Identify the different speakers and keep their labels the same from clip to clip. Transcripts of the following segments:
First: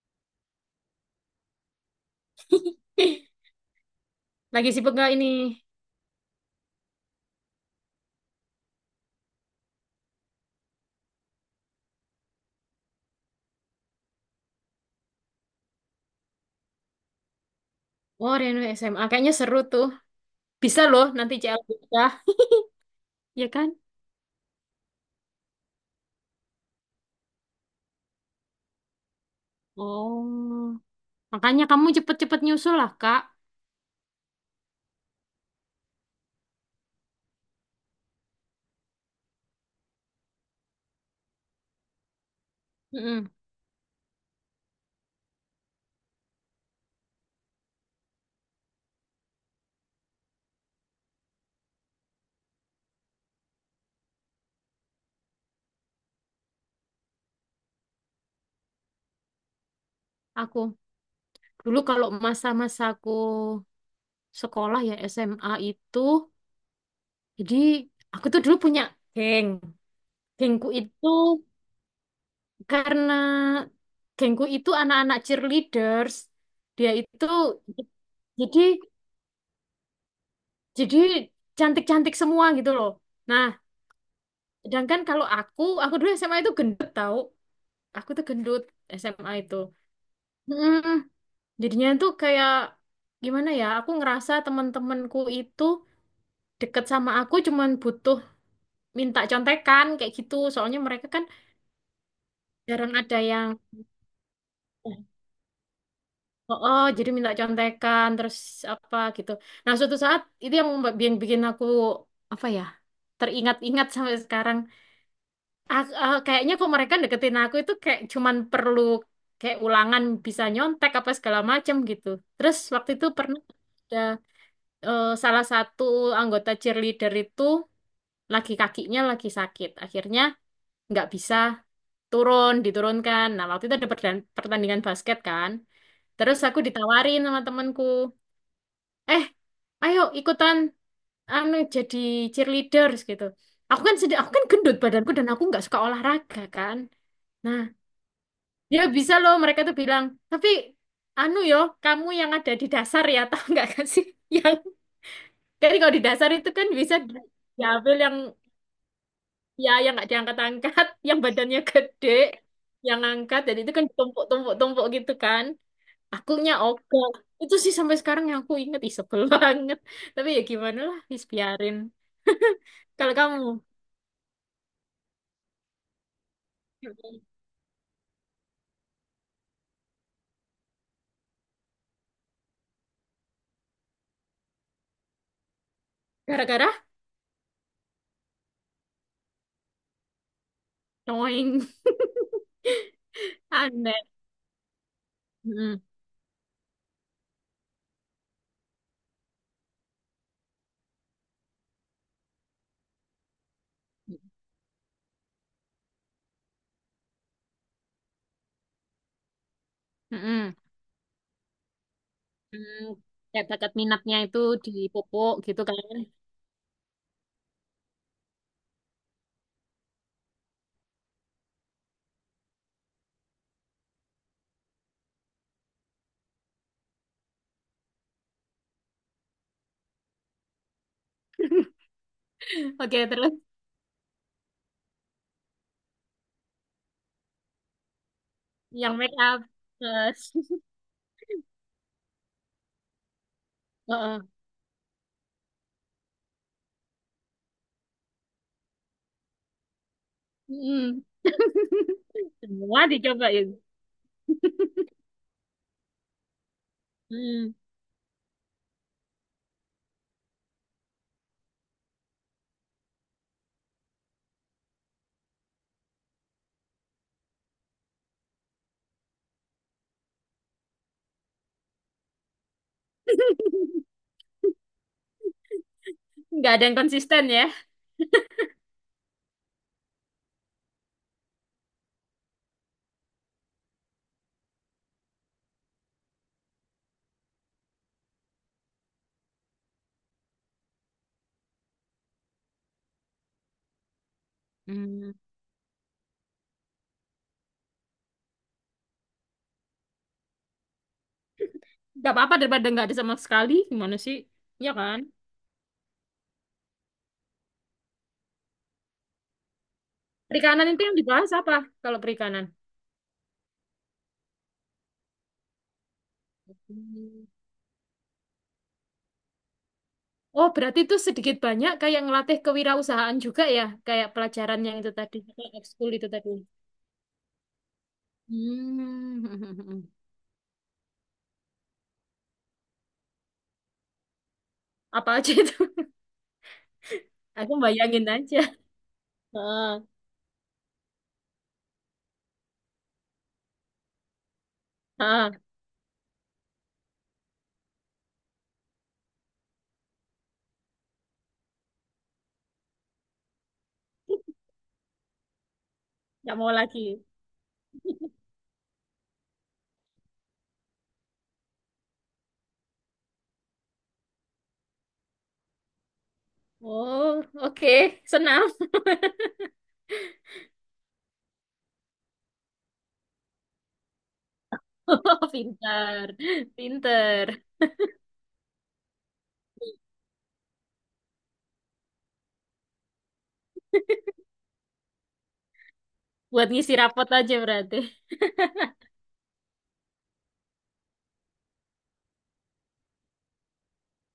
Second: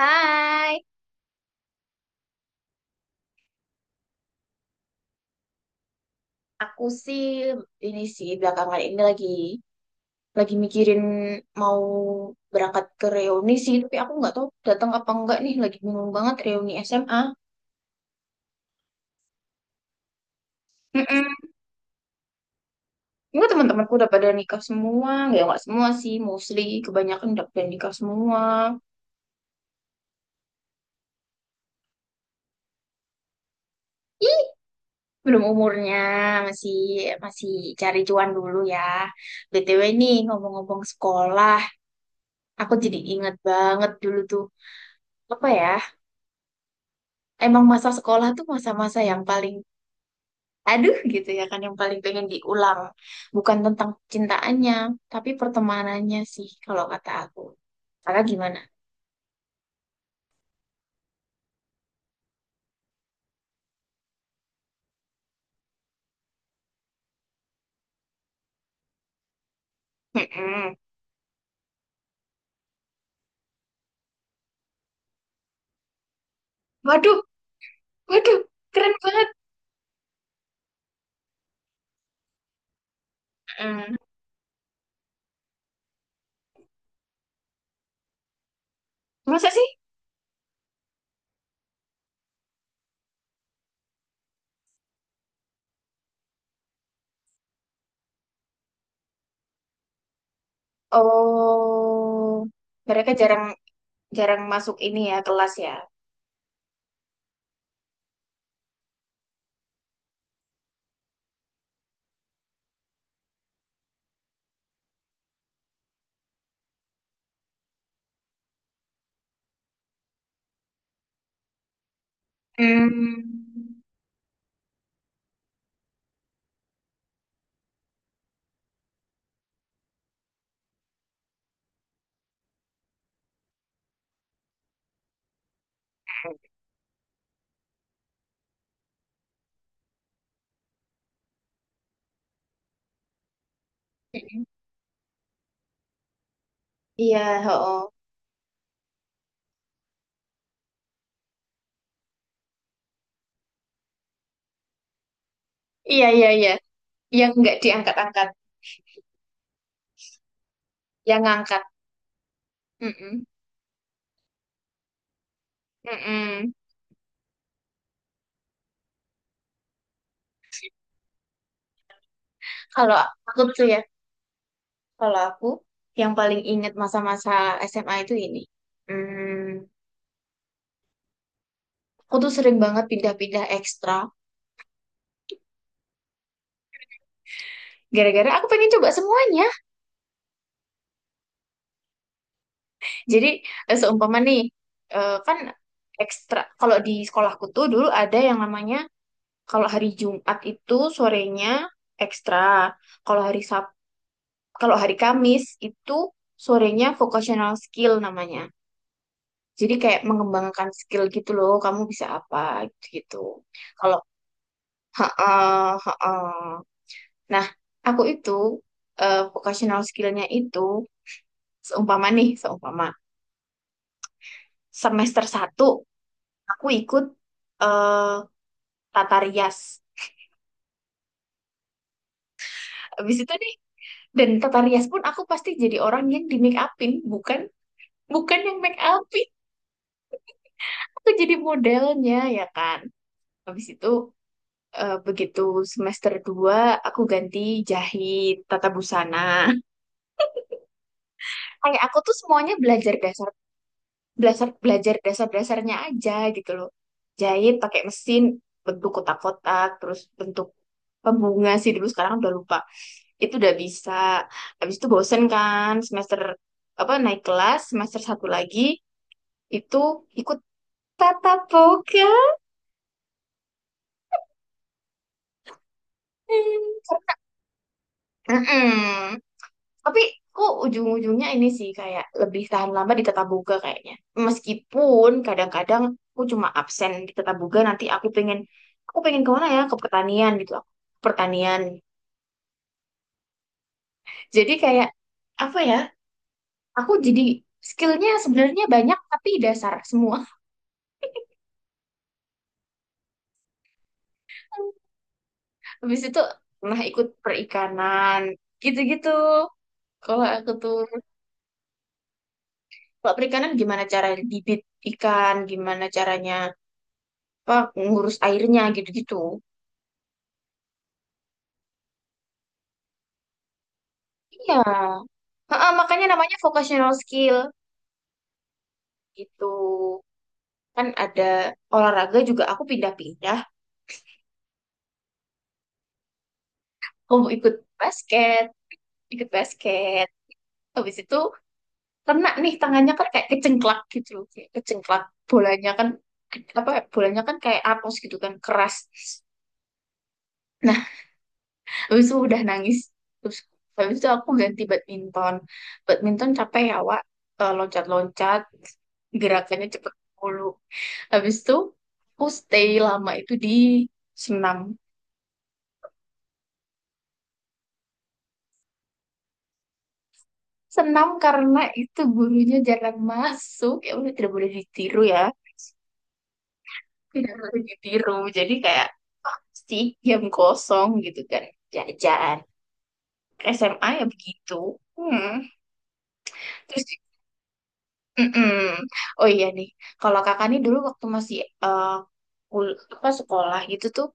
Speaker 1: Hai,
Speaker 2: Ih, lagi sibuk gak ini?
Speaker 1: aku sih ini sih belakangan ini lagi mikirin mau berangkat ke reuni sih, tapi aku nggak tahu datang apa enggak nih. Lagi bingung banget reuni SMA.
Speaker 2: Oh, Reno SMA. Kayaknya seru tuh. Bisa loh nanti
Speaker 1: Mm-mm.
Speaker 2: CL kita.
Speaker 1: Enggak,
Speaker 2: Ya kan?
Speaker 1: teman-temanku udah pada nikah semua, ya nggak semua sih, mostly kebanyakan udah pada nikah semua.
Speaker 2: Oh. Makanya kamu cepet-cepet nyusul lah, Kak.
Speaker 1: Ih, belum umurnya, masih masih cari cuan dulu ya. BTW nih, ngomong-ngomong sekolah, aku jadi
Speaker 2: Mm-mm.
Speaker 1: ingat banget dulu tuh, apa ya? Emang masa sekolah tuh masa-masa yang paling, aduh gitu ya kan, yang paling pengen diulang, bukan tentang cintaannya tapi pertemanannya sih kalau kata aku. Kakak gimana?
Speaker 2: Aku. Dulu kalau masa-masa aku sekolah ya SMA itu. Jadi, aku tuh dulu punya geng. Gengku
Speaker 1: Mm-mm.
Speaker 2: itu karena gengku itu anak-anak cheerleaders. Dia
Speaker 1: Waduh,
Speaker 2: itu
Speaker 1: waduh,
Speaker 2: jadi
Speaker 1: keren banget.
Speaker 2: jadi cantik-cantik semua gitu loh. Nah,
Speaker 1: Mm.
Speaker 2: sedangkan kalau aku dulu SMA itu gendut tau. Aku tuh gendut SMA
Speaker 1: Masa
Speaker 2: itu.
Speaker 1: sih?
Speaker 2: Mm, Jadinya tuh kayak gimana ya? Aku ngerasa teman-temanku itu deket sama aku cuman butuh minta contekan kayak gitu. Soalnya mereka kan
Speaker 1: Oh,
Speaker 2: jarang
Speaker 1: mereka
Speaker 2: ada
Speaker 1: jarang
Speaker 2: yang.
Speaker 1: jarang masuk ini ya, kelas ya.
Speaker 2: Oh, oh, jadi minta contekan terus apa gitu. Nah, suatu saat itu yang bikin aku apa ya? Teringat-ingat sampai sekarang. Kayaknya kok mereka deketin aku itu kayak cuman perlu kayak ulangan bisa nyontek apa segala macem gitu. Terus waktu itu pernah
Speaker 1: Hmm.
Speaker 2: ada salah satu anggota cheerleader itu lagi kakinya lagi sakit. Akhirnya nggak bisa turun, diturunkan. Nah, waktu itu ada pertandingan basket kan. Terus aku ditawarin sama temanku, eh ayo ikutan anu jadi cheerleaders gitu. Aku kan sedih, aku kan
Speaker 1: Mm-mm.
Speaker 2: gendut badanku dan aku nggak suka olahraga kan.
Speaker 1: Iya.
Speaker 2: Nah,
Speaker 1: Oh,
Speaker 2: ya bisa loh mereka tuh bilang, tapi anu yo, kamu yang ada di dasar ya, tahu nggak kan sih? Yang kan kalau di
Speaker 1: iya, iya,
Speaker 2: dasar itu
Speaker 1: iya,
Speaker 2: kan bisa
Speaker 1: yang nggak
Speaker 2: diambil yang
Speaker 1: diangkat-angkat,
Speaker 2: ya yang nggak diangkat-angkat, yang
Speaker 1: yang
Speaker 2: badannya
Speaker 1: ngangkat.
Speaker 2: gede, yang
Speaker 1: Mm-mm.
Speaker 2: angkat dan itu kan ditumpuk-tumpuk-tumpuk gitu kan. Akunya
Speaker 1: Mm-mm.
Speaker 2: oke. Itu sih sampai sekarang yang aku inget, ih sebel banget. Tapi ya gimana lah, wis biarin.
Speaker 1: Kalau
Speaker 2: Kalau kamu
Speaker 1: aku tuh ya, kalau aku yang paling ingat masa-masa SMA itu ini. Hmm, aku tuh sering banget pindah-pindah ekstra.
Speaker 2: gara-gara
Speaker 1: Gara-gara aku pengen coba semuanya.
Speaker 2: doing
Speaker 1: Jadi,
Speaker 2: aneh.
Speaker 1: seumpama nih, kan
Speaker 2: Mm-mm.
Speaker 1: ekstra. Kalau di sekolahku tuh dulu ada yang namanya, kalau hari Jumat itu sorenya ekstra. Kalau hari Sab, kalau hari Kamis itu sorenya vocational skill namanya. Jadi kayak
Speaker 2: Mm-mm.
Speaker 1: mengembangkan skill gitu loh. Kamu bisa apa
Speaker 2: Hmm,
Speaker 1: gitu.
Speaker 2: Kayak bakat
Speaker 1: Kalau,
Speaker 2: minatnya itu dipupuk gitu
Speaker 1: ha-ah,
Speaker 2: kan.
Speaker 1: ha-ah. Nah, aku itu, vocational skill-nya itu, seumpama nih, seumpama semester satu aku ikut eh tata rias.
Speaker 2: Oke,
Speaker 1: Habis itu
Speaker 2: terus
Speaker 1: nih, dan tata rias pun aku pasti jadi orang yang di make upin, bukan bukan yang make
Speaker 2: yang make
Speaker 1: upin.
Speaker 2: up. Terus,
Speaker 1: Aku jadi modelnya, ya kan. Habis itu,
Speaker 2: heeh.
Speaker 1: begitu semester 2 aku ganti jahit tata busana.
Speaker 2: Mm,
Speaker 1: Kayak aku tuh semuanya
Speaker 2: Semua
Speaker 1: belajar dasar,
Speaker 2: dicobain.
Speaker 1: belajar belajar dasar-dasarnya aja gitu loh. Jahit
Speaker 2: Hmm.
Speaker 1: pakai mesin bentuk kotak-kotak, terus bentuk pembunga sih dulu, sekarang udah lupa. Itu udah bisa. Habis itu bosen kan, semester apa, naik kelas semester satu lagi itu ikut tatap muka.
Speaker 2: Nggak ada yang konsisten ya.
Speaker 1: Mm-mm. Tapi kok ujung-ujungnya ini sih kayak lebih tahan lama di Tata Boga kayaknya. Meskipun kadang-kadang aku cuma absen di Tata Boga, nanti aku pengen ke mana ya, ke pertanian gitu aku. Ke Pertanian. Jadi kayak
Speaker 2: Hmm.
Speaker 1: apa ya? Aku jadi skillnya sebenarnya banyak tapi dasar semua.
Speaker 2: Nggak apa-apa daripada nggak ada sama sekali. Gimana sih? Ya kan?
Speaker 1: Habis itu pernah ikut perikanan gitu-gitu. Kalau aku
Speaker 2: Perikanan
Speaker 1: tuh,
Speaker 2: itu yang dibahas apa kalau perikanan?
Speaker 1: kalau perikanan gimana cara bibit ikan, gimana caranya,
Speaker 2: Hmm.
Speaker 1: apa, ngurus airnya gitu-gitu.
Speaker 2: Oh, berarti itu sedikit banyak kayak ngelatih kewirausahaan juga ya, kayak
Speaker 1: Iya.
Speaker 2: pelajaran yang itu tadi, kayak
Speaker 1: Heeh,
Speaker 2: ekskul
Speaker 1: makanya
Speaker 2: itu tadi.
Speaker 1: namanya vocational skill gitu.
Speaker 2: Hmm.
Speaker 1: Kan ada olahraga juga aku pindah-pindah.
Speaker 2: Apa aja itu?
Speaker 1: Kamu
Speaker 2: Aku
Speaker 1: ikut
Speaker 2: bayangin aja.
Speaker 1: basket, ikut
Speaker 2: Heeh,
Speaker 1: basket. Habis itu kena nih tangannya kan, kayak kecengklak gitu loh. Kayak kecengklak,
Speaker 2: heeh.
Speaker 1: bolanya kan, apa, bolanya kan kayak apus gitu kan, keras. Nah, habis itu udah nangis. Terus habis itu aku ganti badminton. Badminton
Speaker 2: Nggak mau
Speaker 1: capek ya,
Speaker 2: lagi.
Speaker 1: Wak. Loncat-loncat, gerakannya cepet mulu. Habis itu aku stay lama itu di senam.
Speaker 2: Oh, oke. Senam.
Speaker 1: Senam karena itu gurunya jarang masuk. Ya udah, tidak boleh ditiru ya.
Speaker 2: Pinter,
Speaker 1: Tidak
Speaker 2: pinter.
Speaker 1: boleh ditiru. Jadi kayak pasti jam kosong gitu kan. Jajan. SMA ya begitu. Hmm.
Speaker 2: Buat ngisi
Speaker 1: Terus.
Speaker 2: rapot aja berarti.
Speaker 1: Mm-mm. Oh iya nih, kalau kakak nih dulu waktu masih, eh, apa sekolah gitu tuh,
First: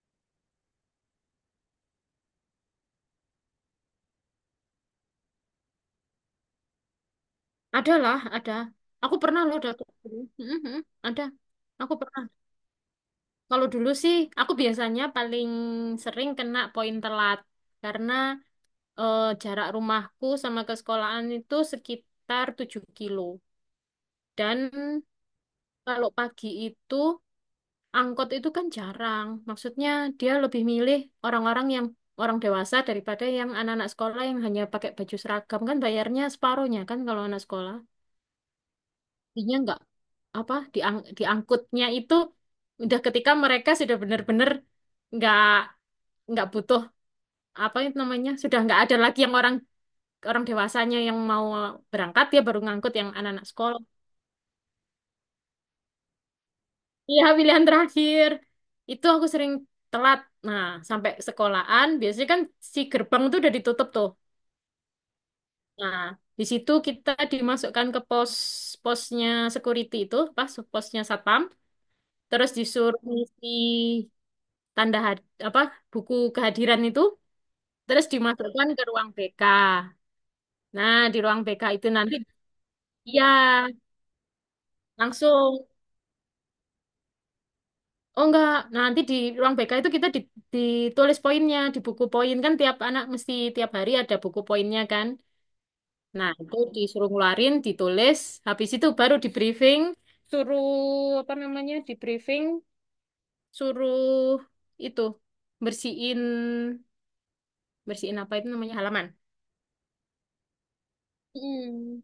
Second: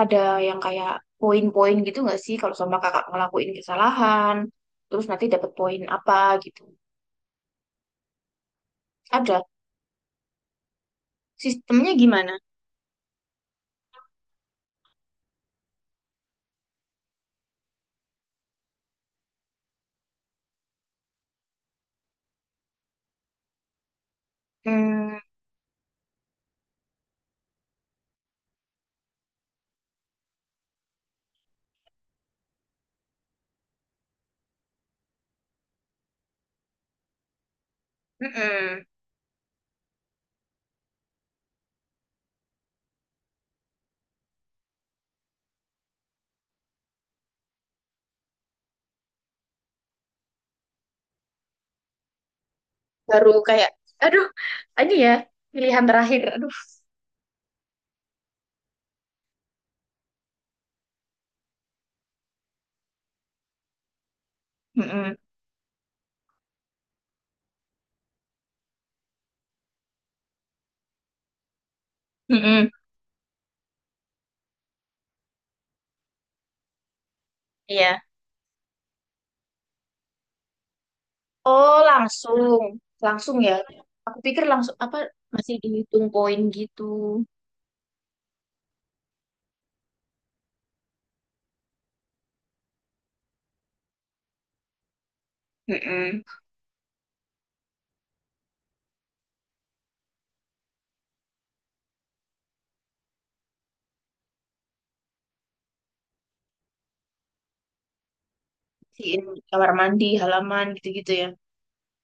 Speaker 1: ada yang kayak poin-poin gitu nggak sih, kalau sama kakak ngelakuin kesalahan, terus nanti dapat poin apa gitu.
Speaker 2: Ada lah, ada. Aku
Speaker 1: Ada.
Speaker 2: pernah loh daftar dulu. Mhm, ada.
Speaker 1: Sistemnya
Speaker 2: Aku pernah.
Speaker 1: gimana?
Speaker 2: Kalau dulu sih, aku biasanya paling sering kena poin telat. Karena jarak rumahku sama ke sekolahan itu sekitar 7 kilo. Dan
Speaker 1: Hmm,
Speaker 2: kalau pagi itu angkot itu kan jarang. Maksudnya dia lebih milih orang-orang yang orang dewasa daripada yang anak-anak sekolah yang hanya pakai baju seragam kan bayarnya separuhnya kan kalau anak sekolah.
Speaker 1: mm-mm.
Speaker 2: Jadinya nggak apa diangkutnya itu udah ketika mereka sudah benar-benar nggak nggak butuh apa itu namanya sudah nggak ada lagi yang orang orang dewasanya yang mau berangkat dia baru ngangkut yang
Speaker 1: Baru
Speaker 2: anak-anak
Speaker 1: kayak,
Speaker 2: sekolah.
Speaker 1: aduh, ini ya pilihan terakhir. Aduh.
Speaker 2: Iya, pilihan terakhir. Itu aku sering telat. Nah, sampai sekolahan, biasanya kan si gerbang tuh udah ditutup tuh.
Speaker 1: Mm-mm.
Speaker 2: Nah, di situ kita dimasukkan ke posnya security itu, pas posnya satpam, terus
Speaker 1: Mm-mm.
Speaker 2: disuruh ngisi tanda had- apa buku kehadiran itu,
Speaker 1: Iya.
Speaker 2: terus dimasukkan ke ruang BK. Nah, di ruang BK
Speaker 1: Oh
Speaker 2: itu nanti,
Speaker 1: langsung,
Speaker 2: iya,
Speaker 1: langsung ya. Aku pikir langsung apa masih
Speaker 2: langsung.
Speaker 1: dihitung poin gitu.
Speaker 2: Oh enggak, nah nanti di ruang BK itu kita ditulis poinnya, di buku poin kan tiap anak mesti tiap hari ada buku poinnya kan.
Speaker 1: Mm-mm.
Speaker 2: Nah, itu disuruh ngeluarin, ditulis, habis itu baru di briefing, suruh apa namanya? Di briefing, suruh itu bersihin bersihin apa itu namanya halaman.
Speaker 1: Bersihin kamar mandi, halaman gitu-gitu ya.
Speaker 2: Hmm,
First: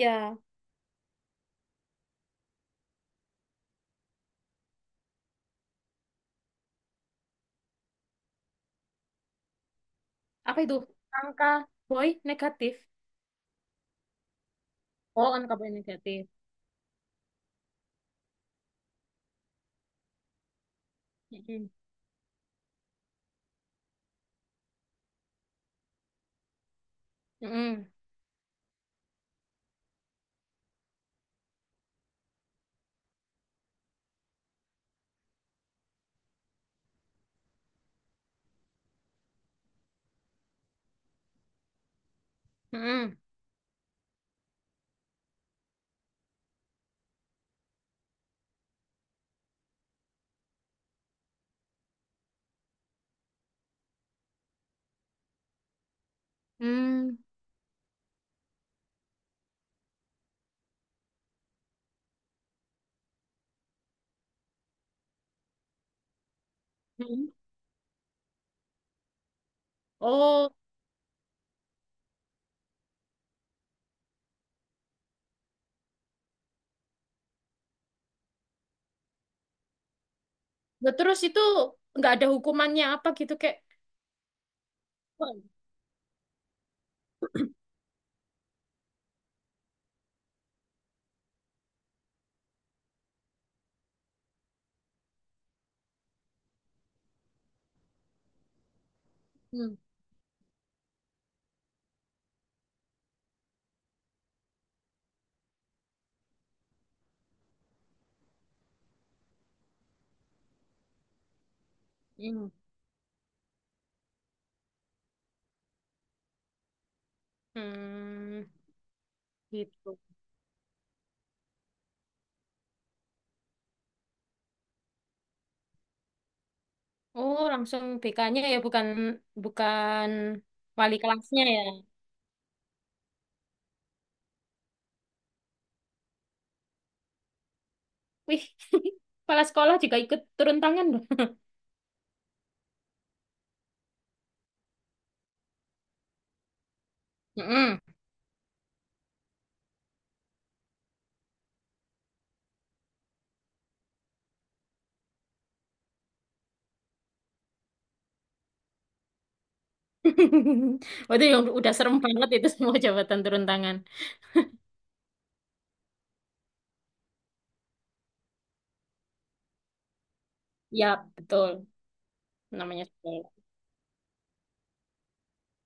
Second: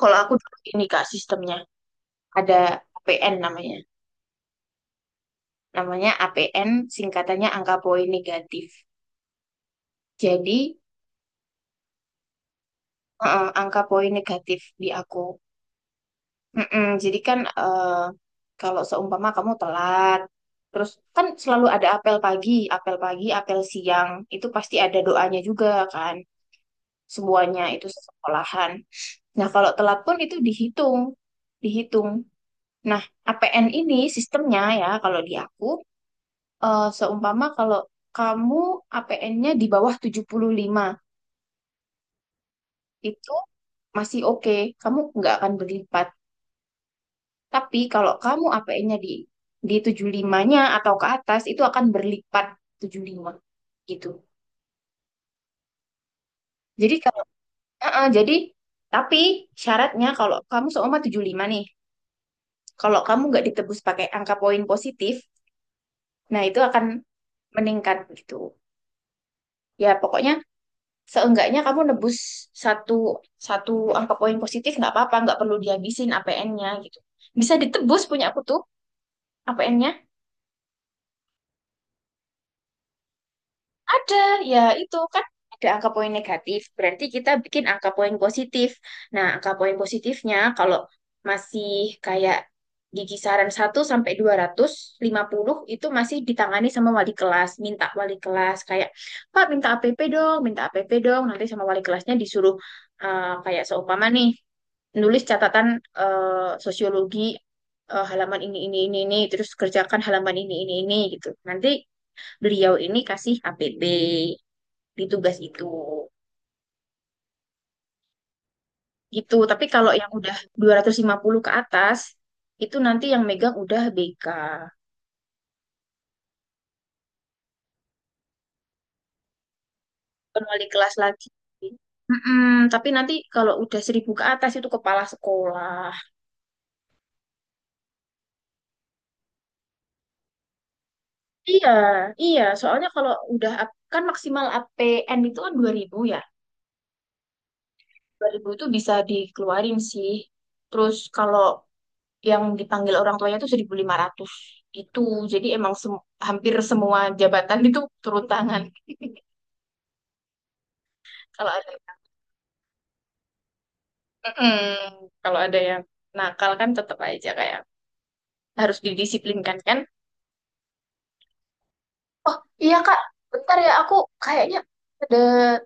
Speaker 1: Kalau aku dulu ini Kak, sistemnya ada APN namanya. Namanya APN, singkatannya angka poin negatif.
Speaker 2: Apa itu?
Speaker 1: Jadi,
Speaker 2: Angka boy negatif.
Speaker 1: angka poin negatif di aku.
Speaker 2: Oh, angka boy negatif.
Speaker 1: Mm-mm, jadi kan, kalau seumpama kamu telat, terus kan selalu
Speaker 2: Mm-mm.
Speaker 1: ada apel pagi, apel siang, itu pasti ada doanya juga kan. Semuanya itu
Speaker 2: Mm-mm.
Speaker 1: sekolahan. Nah, kalau telat pun itu dihitung. Nah, APN ini sistemnya ya kalau di aku, seumpama kalau kamu APN-nya di bawah 75
Speaker 2: Mm-mm.
Speaker 1: itu masih oke, kamu nggak akan berlipat. Tapi kalau kamu APN-nya di 75-nya atau ke atas itu akan berlipat 75 gitu. Jadi
Speaker 2: Mm.
Speaker 1: kalau, jadi, tapi syaratnya, kalau kamu seumpama 75 nih, kalau kamu nggak ditebus pakai angka poin positif, nah itu akan
Speaker 2: Mm-mm.
Speaker 1: meningkat gitu. Ya pokoknya
Speaker 2: Oh.
Speaker 1: seenggaknya kamu nebus satu, satu angka poin positif nggak apa-apa, nggak perlu dihabisin APN-nya gitu, bisa ditebus. Punya aku tuh APN-nya...
Speaker 2: Nah, terus itu nggak ada hukumannya apa gitu kayak.
Speaker 1: Ada, ya itu kan
Speaker 2: Oh,
Speaker 1: ada angka poin negatif, berarti kita bikin angka poin positif. Nah, angka poin positifnya kalau masih kayak di kisaran satu sampai 250 itu masih ditangani sama wali kelas, minta wali kelas kayak, Pak minta
Speaker 2: hmm.
Speaker 1: APP dong, minta APP dong, nanti sama wali kelasnya disuruh, kayak seumpama nih, nulis catatan, sosiologi, halaman ini terus kerjakan halaman ini gitu. Nanti
Speaker 2: Hmm.
Speaker 1: beliau ini kasih HPP di tugas itu.
Speaker 2: Hmm,
Speaker 1: Gitu. Tapi kalau
Speaker 2: gitu.
Speaker 1: yang udah 250 ke atas, itu nanti yang megang udah BK,
Speaker 2: Oh, langsung BK-nya ya bukan bukan
Speaker 1: bukan wali kelas
Speaker 2: wali
Speaker 1: lagi.
Speaker 2: kelasnya ya.
Speaker 1: Mm-mm, tapi nanti kalau udah 1000 ke atas itu kepala sekolah.
Speaker 2: Wih, kepala sekolah juga ikut turun tangan loh.
Speaker 1: Iya, iya. Soalnya kalau udah, kan maksimal APN itu kan 2000 ya.
Speaker 2: Mm-mm.
Speaker 1: 2000 itu bisa dikeluarin sih. Terus kalau yang dipanggil orang tuanya itu 1.500, itu jadi emang, hampir semua jabatan itu turun tangan
Speaker 2: Waduh, yang
Speaker 1: kalau ada.
Speaker 2: udah serem banget itu semua jabatan turun tangan.
Speaker 1: Mm-mm. Kalau ada yang nakal kan tetap aja kayak harus didisiplinkan kan.
Speaker 2: Ya, betul.
Speaker 1: Oh iya
Speaker 2: Namanya
Speaker 1: Kak,
Speaker 2: sekolah.
Speaker 1: bentar ya, aku kayaknya ada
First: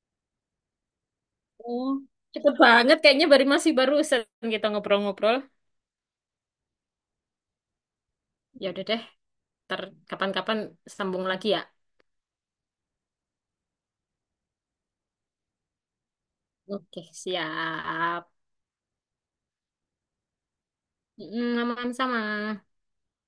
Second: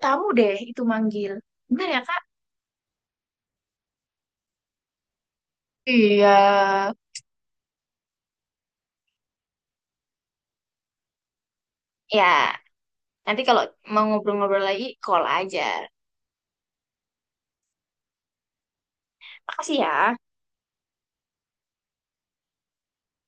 Speaker 1: tamu deh, itu manggil. Bentar
Speaker 2: Oh,
Speaker 1: ya Kak.
Speaker 2: cepet banget kayaknya baru masih barusan kita ngobrol-ngobrol.
Speaker 1: Iya,
Speaker 2: Ya udah deh, ntar kapan-kapan sambung lagi ya.
Speaker 1: ya, nanti kalau mau ngobrol-ngobrol lagi, call aja.
Speaker 2: Oke, siap.
Speaker 1: Makasih ya.
Speaker 2: Aman sama.